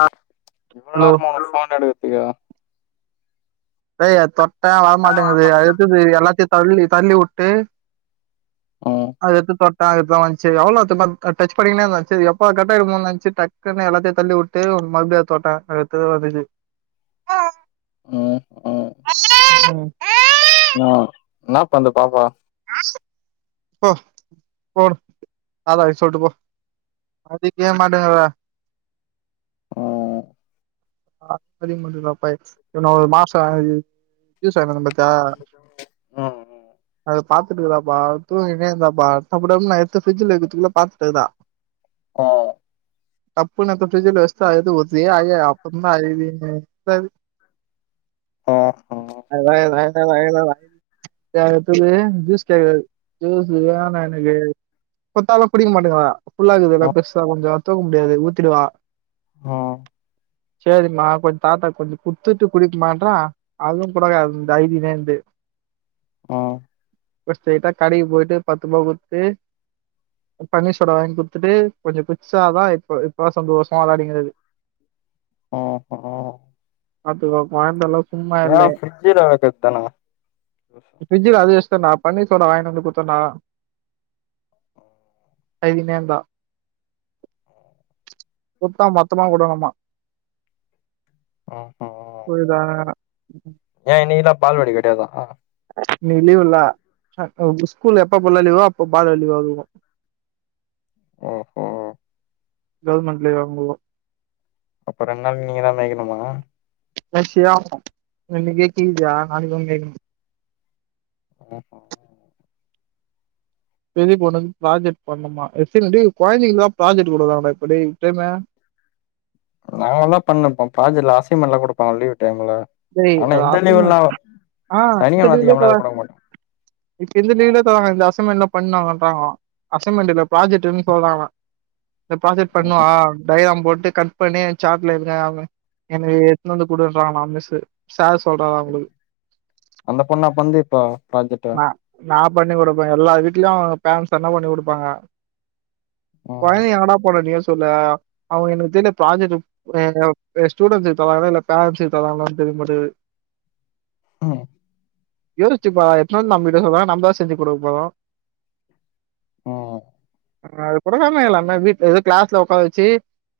ஆ இவ்ள ஹலோ நேரமா ஒரு ஃபோன் எடுக்கத்திக்கு ஏய் அத் தொட்டா வரமாட்டேங்குது அதுது எல்லாத்தையு தள்ளி தள்ளி வுட்டு ம் அது எத்து பா தா இப்தா வந்சி எவ்ள் நேர் தெர்மா அத் டச் பன்னிக்கினே இந்த சேரி எப்ப கட் ஆயிடுமோ நென்ச்சி டக்குனு எல்லாதியு தள்ளி உட் டு மறுப்டியு அத் தொட்டா அத் எதோ வந்துச்சி ம் ம்க்ம் அ இன்னா பந்து பாப்பா போ ஓடு டாடாவி சொல்ட்டு போ மதிக்வே மாட்டங்கரா ம் ம் ஆ மதிக் மாட்டுதுடா பைட்ஸ் இன்னு ஒரு மாசோ அது [unintelligible] பாத்யா ம் அத பாத்துட்டுகிறாபா தூங்கினே இந்தாபா டப்பு டப்புனு நா எட்த்து ஃப்ரிட்ஜில வெக்குர்துக்குல்லோ பாத்துட்டுகிறா ஆ டப்புன்னெத்து ஃப்ரிட்ஜிலா வெஷ்டா எத்து ஊத்தி [unintelligible] சும்மா அழுதுனு ப ம் ம் அது [unintelligible] யா எப்புமே ஜூஸ் கெட்யாது ஜீஸு வேணு எனக்கு குத்தாலு குடிக்க மாட்டங்றா ஃபுல்லா கீது ல்லா ம் ம் பெர்ஸ்சா கொஞ்சோ தூக்க முடியாது ஊத்திடுவா ம் சேரிமா கொஞ் தாத்தாக் கொஞ்ச குத்துட்டு குடிக்கிமான்ற அதுவு குடுக்காது ந்து அயிதினே இந்து ம் ப்றோ ஸ்டெய்டா கடைக்கு போய்ட்டு பத்து ருபாவ குத்து பன்னீர்சோடா வாய்ங் குத்துட்டு கொஞ்ச குட்சாதா இப்ப இப்ப சந்தோஷமா விளாடிங்கிறாரு ம் ம் பாத்துக்கோ கொழ்ந்தல்லா வா ஃபிரிட்ஜில வெக்கதானுங்க ஃப்ரிட்ஜில அது வெஸ்டன்டா பன்னீர் சோடா வாய்னந்து குத்தனா அய்தினேந்தா குத்தா மொத்தமா குடுணுமா ம் ம் புரிதா ம்க்ம் ஏ இனிகினா பால்வாடி கெட்யாதா இன்னிக்கி லீவுல அ ஸ்கூலு எப்பேப்பலா லீவோ அப்போ பால்வாடி லீவா இருக்கு ம் ம் கவுர்மெண்ட் லீவு வரும்போதோ அப்ப ரெண் நாள் நீங்க தா மேய்கணுமா எஸ் யா [unintelligible] நாளிக்கு மேய்க்கனு ம் ம் பெரிய பொண்ணுக்கு ப்ராஜெக்ட் பண்ணுமா ஏ சில் டே கொழந்திங்ளுக்லா ப்ராஜெக்ட்டு குடுக்குறாங்க இப்ப டேய் ப்ரேமே நாங்கள்ளா பண்ணொப்போ ப்ராஜெக்ட்ல அசைன்மெண்ல்லா குடுப்பாங்க லீவு டைமுல டேய் அது அசைன்மெண்ட் ஆ சனி ஞாயிறு அதிகம்லா குடுக்க மாட்டாங்க [unintelligible] இப் இந்த லீவ்ல தராங்க இந்த அசைமென்லா பண் வாங்கன்றாங்ளா அசைன்மெண்டில்ல ப்ராஜெட்ன்னு சொல்றாங்க இந்த ப்ராஜெட் பண்ணுவா டைக்ராம் போட்டு க ட் பண்ணி எ சாட்ல [unintelligible] எனக்கு எத்ன் வந்து குடுன்ரங்கலா அவுங் மிஸ்ஸு சார் சொல்றாரா அப்பிடி அந்த பொண்ணா பண்து இப்ப ப்ராஜெக்ட்டு நா நா பண்ணி குடுப்ப எல்லா வீட்ல்யு பேரன்ஸ் தான பண்ணி குடுப்பாங்க ம் கொழந்திங்க எங்கடா பண்ணு நீயே சொல்லு அ அவுங்க எனக்கு தெர்ல ப்ராஜெக்ட்டு அ அ ஸ்டூடென்ஸ்சு இப்ப வரல பேரண்ட்ஸு இப்ப வர்லா தெரிய மாடிகுது ம் எருச்சிப்பா எட்னு வந் நம்ப கிட்ட சொன்னா நம்ப செஞ்சி குடுக்க போரோ ம் அது கூடதான எல்லாமே வீட்ல இல் கிளாஸ்ல உக்கார வெச்சு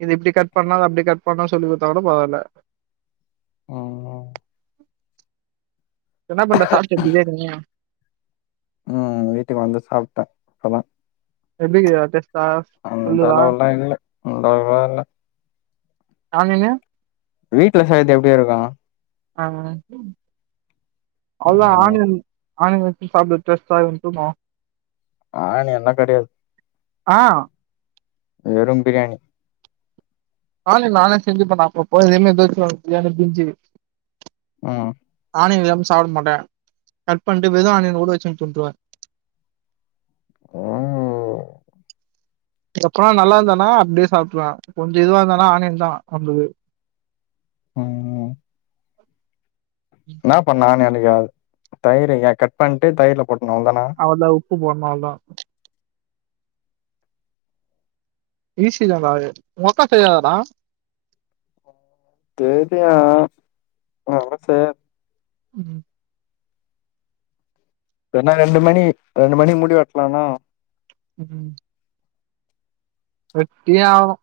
இது இப்டி கட் பண்ணு அது அப்டி கட் பண்ணு சொல்லி குடுத்தா கூட பரவால ம் என்ன பண்ற சாப்ட்டியா பிரியாணி ம் வீட்டுகு வந்து சாப்ட்ட இப்பதா எப்டி இக்து டேஸ்ட் அந்த அளவல்லா இல்ல அவ்ளோவா இல்ல ஆ நீங்க வீட்ல செய்றது எப்டி இருக்கு ஆ அவ்ளோ ம் ஆனியன் ஆனியன் வெச்சு சாப்டத் டேஸ்ட்டா இருக்குனு ஆனியன்லா கடயாத் ஆ வெறும் பிரியாணி ஆனியன் நானே செஞ்சுப்பனா அப்ப அப்ப இதே மாரி எதாசு பிரியாணி ப்பிரிட்ஜி ம் ஆனியன் இல்லாம சாப்ட மாட்ட கட் பண்டு வெறு ஆனியன்கூட வெச்சுன் துன்ருவ ஓ அதுக்கப்றோ நல்லாருந்தனா அப்டியே சாப்ட்ருவே கொஞ்சோ இதுவாருந்தனா ஆனியன்தா நம்புள்கு ம் என்ன பண்ணானு எனக்கு தயிரு எ கட் பண்டு தயிர்ல போட்ருணு அவ்ளோதான அதுல உப்பு போட்னு அவ்ளோதா ஈசிதாடா அது உங்க அக்கா செய்யாதாடா கேக்கல ஆத்னால செய்யாத் ம் எனா ரெண்டு மணி ரெண்டு மணிக் முடி வெட்லானு ம் வெட்டியே ஆவ்ணு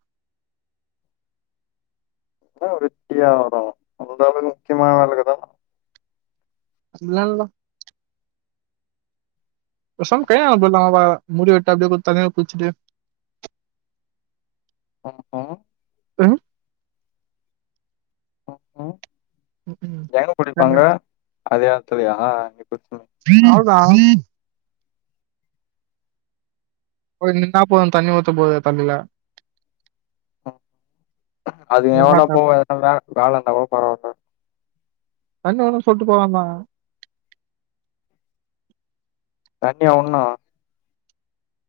என்ன வெட்டியே ஆவராங்க எதாது முக்யமான வேல இக்குதா இல்லல்ல பேசாம கல்யாணோ பண்லாமா பாக்குறேன் முடி வெட்டு அப்டியே தண்ணில குளிச்சிட்டு அ அ அ ம் ம் எங்க குடிப்பாங்க அதோ எட்துலயா இப்போ சொல்லு அவள்தா போய் நின்னா போது தண்ணி ஊத்துபோது தண்ணில அது எவடா என்னாத்த போவா ஏற்கனவே வேல இருந்தாகூட பரவால்ல தண்ணி ஆனா சொல்ட்டு போலாம்பாங்க தண்ணி ஒன்னா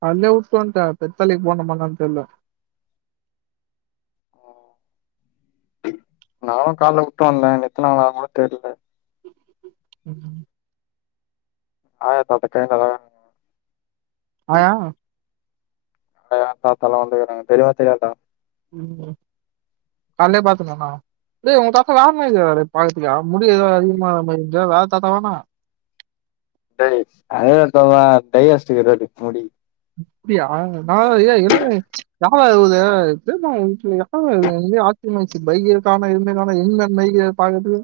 அங்யே உட்டு வந்டே பெர்சலைக்கு போனுமா என்னான் தெர்ல நானு கால்லவுட்டு வந்தே எத்தானான்கூட தெர்ல ம் ஆயா தாத்தாட்ட கேக்குற ஆயா ஆயா தாத்தாலா வந்துகுறாங்க தெர்யுமா தெர்யாதா ம் கால்லே பாத்தனே என்னா டே உங்க தாத்தா வேற மாரி இருக்றாரே பாக்கற்துக்கே முடி எதோ அதிகமா ஆன மாரி இருக்குதே வேற தாத்தாவா என்ன டே அத வெட்டாமா டை அடிச்சுட்டு இருக்காப்டி முடி அப்டியா நா ஏ என்னாடா யாரா இவுங்க தெரிஞ்சோங்க வீட்ல யார்ரா இவுங்க எங்கயோ இப்டி யோசி பைக் எடுக்காம இருந்தனால என்ன பைக்க பாக்கற்து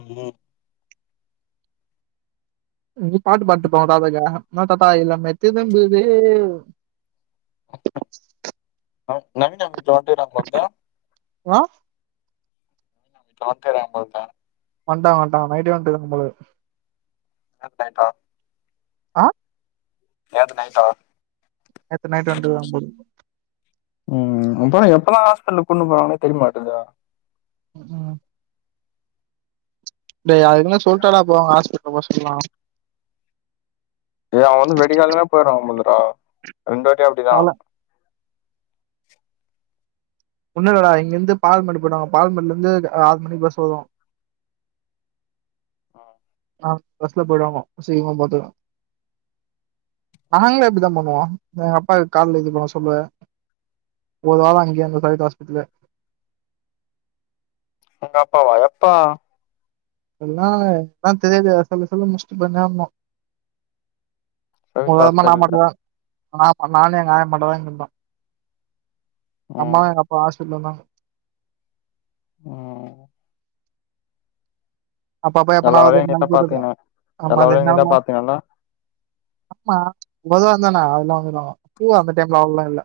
ம் நீ பாட்டு பாட்ருப்போதாதைக்கு என்ன தாத்தா இளமை திரும்புதே நவீ நவீன் [unintelligible] போக்குது வா ! ! ! ! ! ! ! ! ! ! வன்ட்டாங்க வன்ட்டாங்க நைட்டே வந்துருக்கு போல [unintelligible] ஆ நேத்து நைட்டா நேத்து நைட்டு வன்ட்டுக்காங்க போல ம் அப்றோ எப்பலா ஹாஸ்பெட்லுக்கு கூட்ணு போவாங்கனே தெரிமாட்டுதே ம் டே அதுக்குனு சொல்ட்டா டா போவாங்க ஆஸ்பெட்லுக்கு ஒ இஷ்டத்துக்லா ஏ அவே வந்து வெடிகால்னமே போய்றா போல்துடா ரெண்டாட்டியா கால்ல ஒன்னு இல்லடா இங்கெந்து பால்மேடு போய்டுவாங்க பால்மேட்லந்து ஆறு மணிக்கி பஸ் வரு ஆ அ பஸ்ல போய்டுவாங்கோ சீக்ரமா போற்துக்கு நாங்களே அப்டி தா பண்ணுவோ எங்கப்பாக்கு கால்ல இது பண்ண சொல்லுவ ஒரு வாரோ அங்கே இந்தோ சய்யது ஆஸ்பித்திர்ல உங்கப்பாவா எப்ப எல்லா லா தெரிலயே சல்லு சல்லுன் முச்சு [unintelligible] ஒங்க சவிதா அம்மாலா ஹாஸ்பிட்டலுக்கு [unintelligible] ஆமா நானு எங்க ஆயா மட்டு தா இங்கருந்தோ அம்மா ம் எங்கப் பா ஆஸ்பத்திர்ல இருந்தாங்க ம் அப்ப அப்ப எல்லா எப்னாது வேலையு நீதா ரெண்நாளைக்குஒர் தத பாத்தீங்கன அம்மா எல்லா வேலையு நீதா ரெண்நாள்மா பாத்தீங்கல்ல ஆமா மொத வந்தனா அதெல்லா வந்துர்லா பூ அந்த டைம்ல அவ்ளோலா இல்ல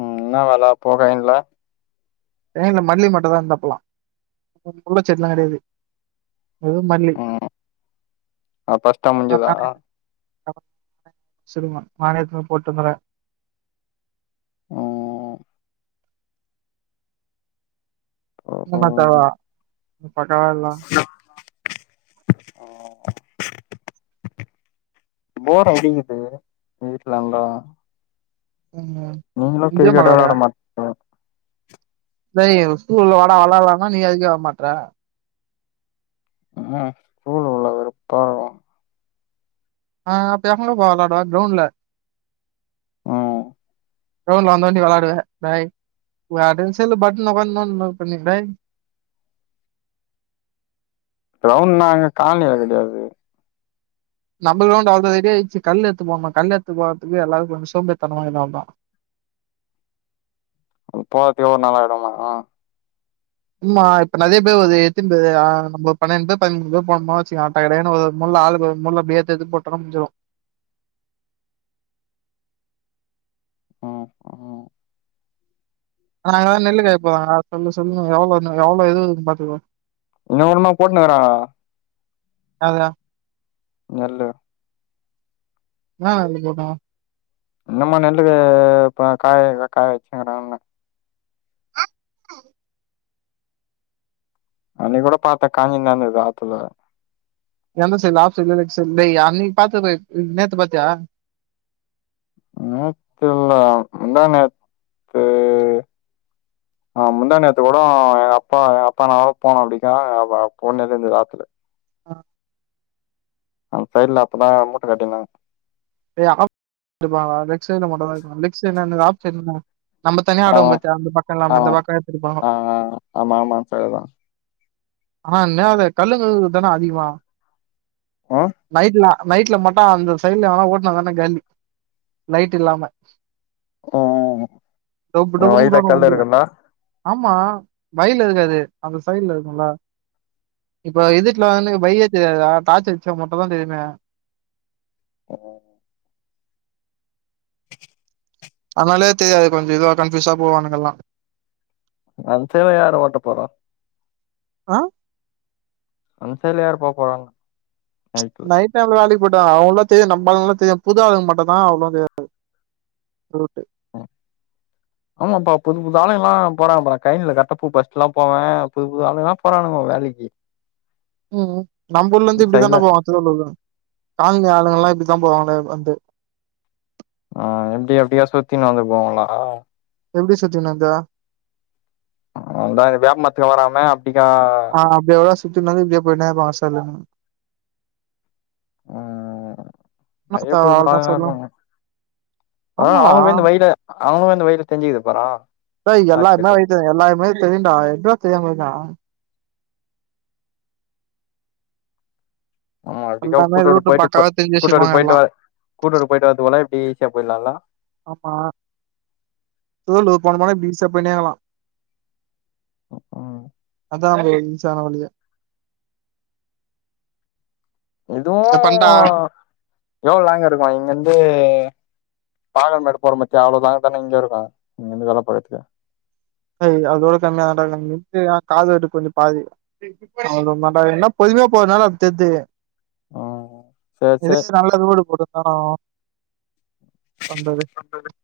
ம் என்னா வெல அப்போ ரைன்ல ரைன்ல மல்லி மட்டு தா இந்தப்பலா முல்ல செடிலா கெடயாது ஓ மல்லி ம் அது ஃபஸ்ட்டா நா முஞ்சுதா பாட்றே சுகுமான் மானே தே போட்டு வந்துற ம் இன்னு மாத்தவா பக்காவா இல்ல ஓ போர் அடிக்கிது வீட்லருந்தா [unintelligible] நீங்ளு இங்கே கிரிக்கெட்டே வெளாட மல்லாடையா மாட் டேய் ஸ்கூல் இல்ல வாடா வெளால்லான நீ அதுக்கு வரமாட்ற [unintelligible] வெறுப்பா இருக்கு ஆ பெசங்ளு ப்ப வெளாட்றா கிரௌண்ட்ல அ கிரௌண்ட்ல வெளாண்டா தா நீ வெளாடுவ டேய் ஒ அட்றசெல்ல பட்ன ஒக்காந்து நோண்ணுருப்ப‌நீ டேய் கிரௌண்ட்டுனா அங்க கால்னி வேல கெடயாது நம்ம கிரௌண்ட் ஆல்ரெடி ரெடியாச்சி கல்லு எத்து போனுமா கல்லு எத்து போறதுக்கு எல்லாருக்கு வந்து சோம்பேறித்தனமா இர்க்காம்டா அங்க போற்துக்கே ஒரு நாள் ஆய்டுமாக்கு ம்மா இப்ப நறைய பேர் வர்து எத்தின் பேரு ஆ நம்போ பன்ணென் பேர் பதிமூண் பேர் போனமா வச்சுக்க டகடகனு ஒரு முள்ள ஆளுக்கு ஒரு முள்ள இப்டியே எத்தெத்து போட்டோனா முஞ்சுரு ம் ம் நாங்கதா நெல்லு காய போதாங்க சொல்லு சொல்லுனு எவ்ளோ எவ்ளோ இது வருதுனு பாத்துக்கோ இன்ன [unintelligible] போட்னுகறாங்க அதா நெல்லு என்னா நெல்லு போட்டாங்க இன்னமா நெல்லு இப்ப காய காய வச்சுகுராங்கன்ன அன்னைகி கூட பாத்தே காஞ்சி நடந்தது ஆத்தல எந்த சைடு ஆப் சைடா லெக் சைல் டேய் அன்னைக் பாத்தது நேத்து பாத்தியா நேத்தில்ல முந்தாநேத்து அ முந்தாநேத்து கூடோ எ அப்பா எ அப்பா நாங்கலா போனோ அப்டிகா அப்ப அப் பொண்ணேதுந்து ஆத்துல அ அந் சைட்ல அப்பதா மூட்ட கட்டிந்தாங்க [unintelligible] லெக் சைல மட்டுந்தா இது பண்ண லெக்ஸ் சைட் என்னது ஆப் சைட்னா நம்ம தனியா ஆடுவோ ஆமா பாத்தியா அந்த பக்க இல்லாம நாம ஆமா இந்த பக்க எட்த்துட்டு போவாங்கோ ஆ ஆ ஆமா ஆமா செரிதா ஆனா என்ன அத கல்லுங்க தானா அதிகமா ம் நைட்லா நைட்ல மட்டு அந்த சைல்ல எவனா ஓட்னு வந்தானா காலி லைட் இல்லாம ம் டொப்பு எ டொப்புனு வயித்துல வுடுவானுவ கல் வண்டிய இருக்குல்ல ஆமா வயில இருக்காது அந்த சைல்ல இருக்குல இப்ப இதுட்ல வந்னுகு பைகே தெரியாதுதா டார்ச் வச்சா மட்டுந்தா தெரியுமே ம் அதனாலே தெரியாது கொஞ்ச இதுவா கன்ஃபயூஸா போவானுங்க அல்லா அந்த சைலா யாரு ஓட்ட போறா ஆ அன் சைல்ல யாரு போப்போறாங்க நைட் டைம் ல வேலைக் போய்ட்டாங்க அவுங்ளா தெயு நம் ஆளுங்லா தெயு புது ஆளுங்க மட்டந்தா அவ்ளோ தெயாது ரூட்டு ம் ஆமாப்பா புது புது ஆளுங்கல்லா போறாங்கப்பறா கைன்ல கர்ட்டாப் பூப் பரிஸ்ட்லாம் போவே புது புது ஆளுங்லாம் போறானுங்கோ வேலகி ம் நம் ஊர்லந்து இப்டிதான்டா போவா அசலூர்லருந்த கால்னி ஆளுங்கல்லா இப்டிதா போவாங்கலே வந்து ஆ எப்டி அப்டிகா சுத்தினு வந்து போவாங்ளா எப்டி சுத்தினந்த இந்தா இந்த வேப்ப மரத்துக வராம அப்டிகா ஆ அப்டியே கூட சுத்தினு வந்து இப்டியே போய்னே இபாங்க சல்லுனு [unintelligible] என்னாத்த அவ்ளோதா சொல்லு ஆமாடா அவுங்குளு இந்த வழில தெஞ்சிகிது பரா செய் எல்லாமே வழி தெ எல்லாமே தெரியிண்டா எத்ரா [unintelligible] எல்லாமே ரூட்டு பக்காவா தெரிஞ்சு வச்சிருப்பாங்க எல்லா [unintelligible] ஆமா தோலு போன போன இப்டி ஈசியா போயினேகலா ம் அதா ப்ரோ ஈசியான வழியே இதுவு ஏ பண்ட்டா எவ்ள லாங்கிருக்கு இங்கிந்து பாகல் மேடு போற மத்தியா அவ்ள லாங்க தானே இங்கியு இருக்கு இங்கிந்து வெல போறதுக்கு அதோட கம்மியாதான்டா [unintelligible] காது வட்டுக் கொஞ்சம் பாதி [unintelligible] என்ன பொதுமையா போறதுனால அது தெர்து ம் சேர் எது நல்ல ரோடு போட்டுந்தானு வந்தது [unintelligible]